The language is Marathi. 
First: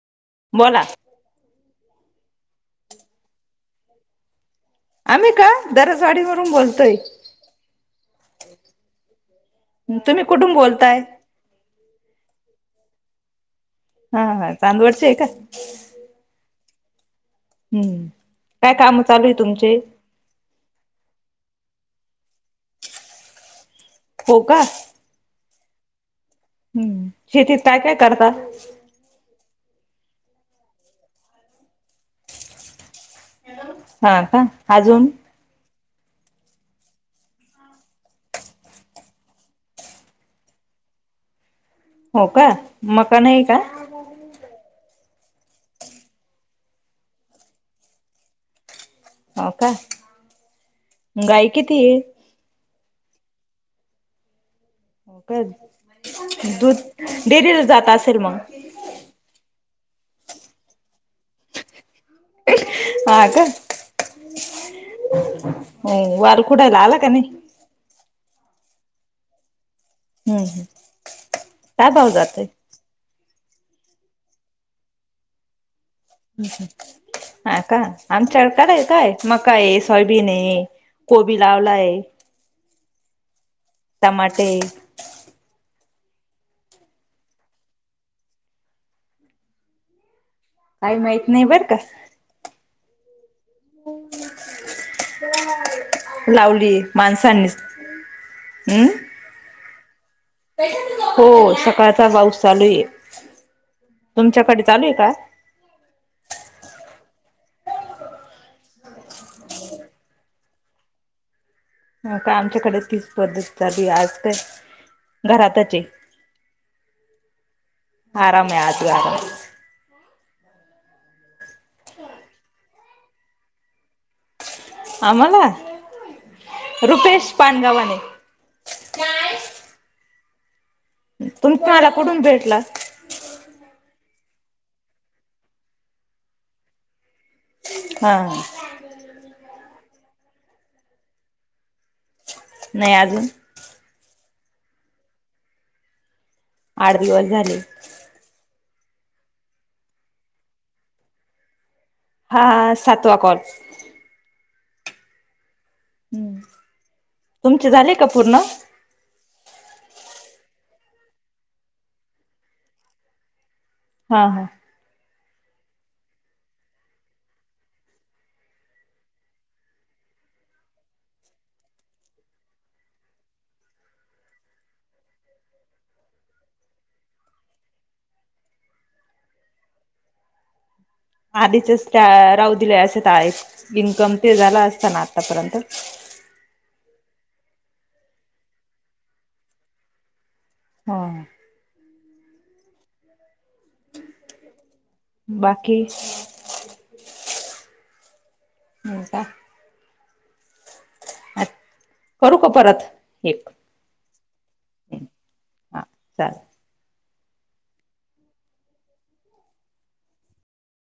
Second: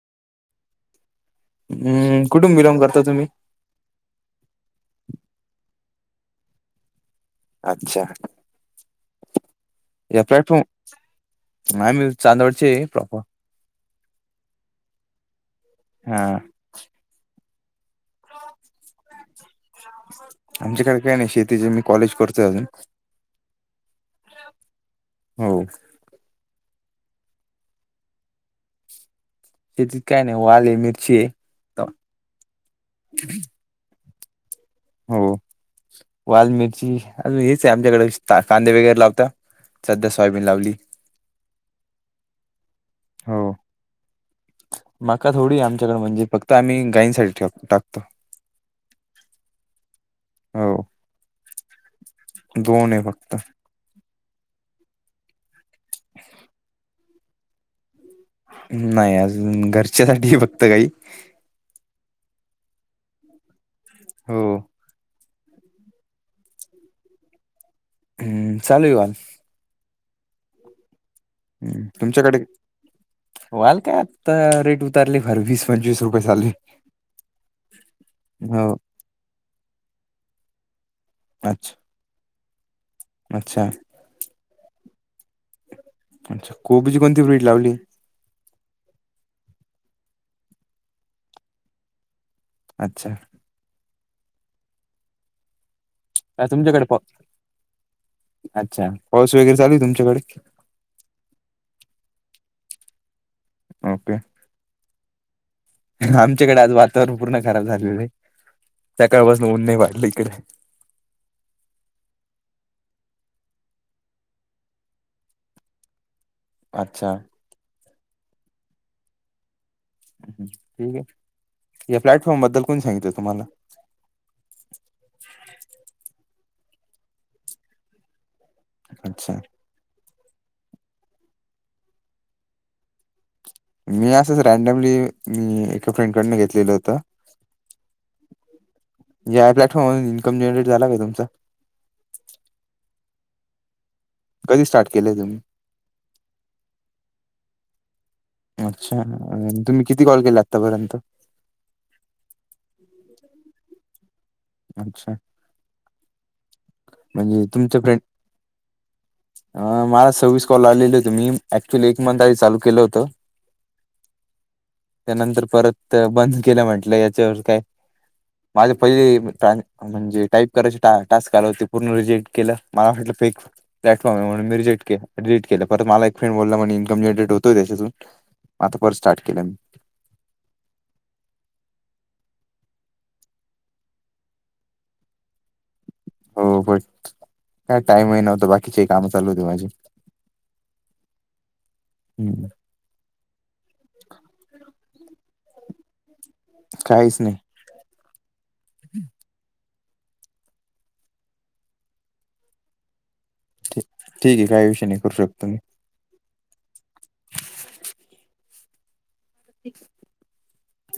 बोला हम्म, कुठून बिलॉंग करता तुम्ही? आम्ही का,, दरजवाडी वरून बोलतोय. अच्छा या तुम्ही कुठुन प्लॅटफॉर्म बोलताय? आम्ही चांदवडचे प्रोपर हा हा, चांदवडचे आहे का. हां. हम्म, काय कामं चालू आहे तुमचे? आमच्याकडे काही नाही शेतीचे, मी कॉलेज करतोय अजून. हो का. हो. हम्म, शेतीत काय काय करता? शेतीत काय नाही वालये, मिरचीये हां का,, अजून हो, वाल मिरची हेच आहे आमच्याकडे कांदे वगैरे लावता सध्या सोयाबीन लावली. हो का,, मका हो नाही का. मका थोडीय आमच्याकडें म्हणजे फक्त आम्ही गायींसाठी ठेव टाकतो. हो का,, हो अं गाई कितीये? दोन ए फक्त. हो का,, दूध डेरीला जात असेल मग. नाही अजून, घरच्या साठीय फक्त गायी. हा का,, हो. हो वारं खुडायला आला का नाही? हम्म, चालूय वाल. हम्म. हम्म काय भाव तुमच्याकडे,, जातोय वाल काय आता रेट उतारले फार वीस पंचवीस रुपय हच्छ [inaudible] हा का,, आमच्याकडं हो काय काय मका आहे सोयाबीन आहे, कोबी अच्छा लावलाय. अच्छा. टमाटे अच्छा,, कोबीची कोणती फ्र्रीट लावली.? काही माहीत नाही बर का. अच्छा. हो [unintelligible] तुमच्याकडे पा, हम्म अच्छा, पाऊस वगैरे चालू आहे तुमच्याकडे? हो सकाळचा पाऊस चालू आहे,, ओके तुमच्याकडे चालू आहे का? आमच्याकडे आज वातावरण पूर्ण खराब झालेलं य. सकाळपासनं ऊन नाही वाटलं इकडे. हा का, आमच्याकडे तीच पद्धत झाली, आज काय घरातच ए. अच्छा. आरामे आज आराम. ठीक आहे,, या प्लॅटफॉर्म बद्दल कोण सांगितलं तुम्हाला? आम्हाला,, रुपेश पाणगावाने. अच्छा तुम्ह काला कुठून भेटल. मी असच रँडमली मी एका फ्रेंडकडन घेतलेलं होत. हा या प्लॅटफॉर्मवर इन्कम जनरेट झालं का तुमचा? नाय अजून कधी स्टार्ट केलय तुम्ही? आठ दिवस झाले. अच्छा, तुम्ही किती कॉल केले आतापर्यंत? हा सातवा कॉल. अच्छा म्हणजे तुमचे तुमच झाले फ्रेंड का पूर्ण हा अ मला सव्वीस कॉल आलेले होते. मी ऍक्च्युली एक मंथ आधी चालू केलं होत. हा हा त्यानंतर परत बंद केल्या म्हंटलं याच्यावर काय माझे पहिले [unintelligible] म्हणजे टाईप करायचे ट-टास्क आलं होते. पूर्ण रिजेक्ट केलं मला वाटलं फेक प्लॅटफॉर्म आहे म्हणून मी रिजेट केल, डिलिट केल, परत मला एक फ्रेड बोलला म्हणे इन्कम जनरेट होतोय त्याच्यातून आता परत स्टार्ट केलं मी. आधीचच त्या राहू दिले असते एक इन्कम ते झालं असत ना आतापर्यंत. हो पण काय टाईमही नव्हता. बाकीचेही काम चालू होती माझी. हा हम्म बाकी काहीच नाही. होका अ करू का परत? एक. ठीक ये काही विषय नाही. करू शकता म्ही हा चाललं [unintelligible]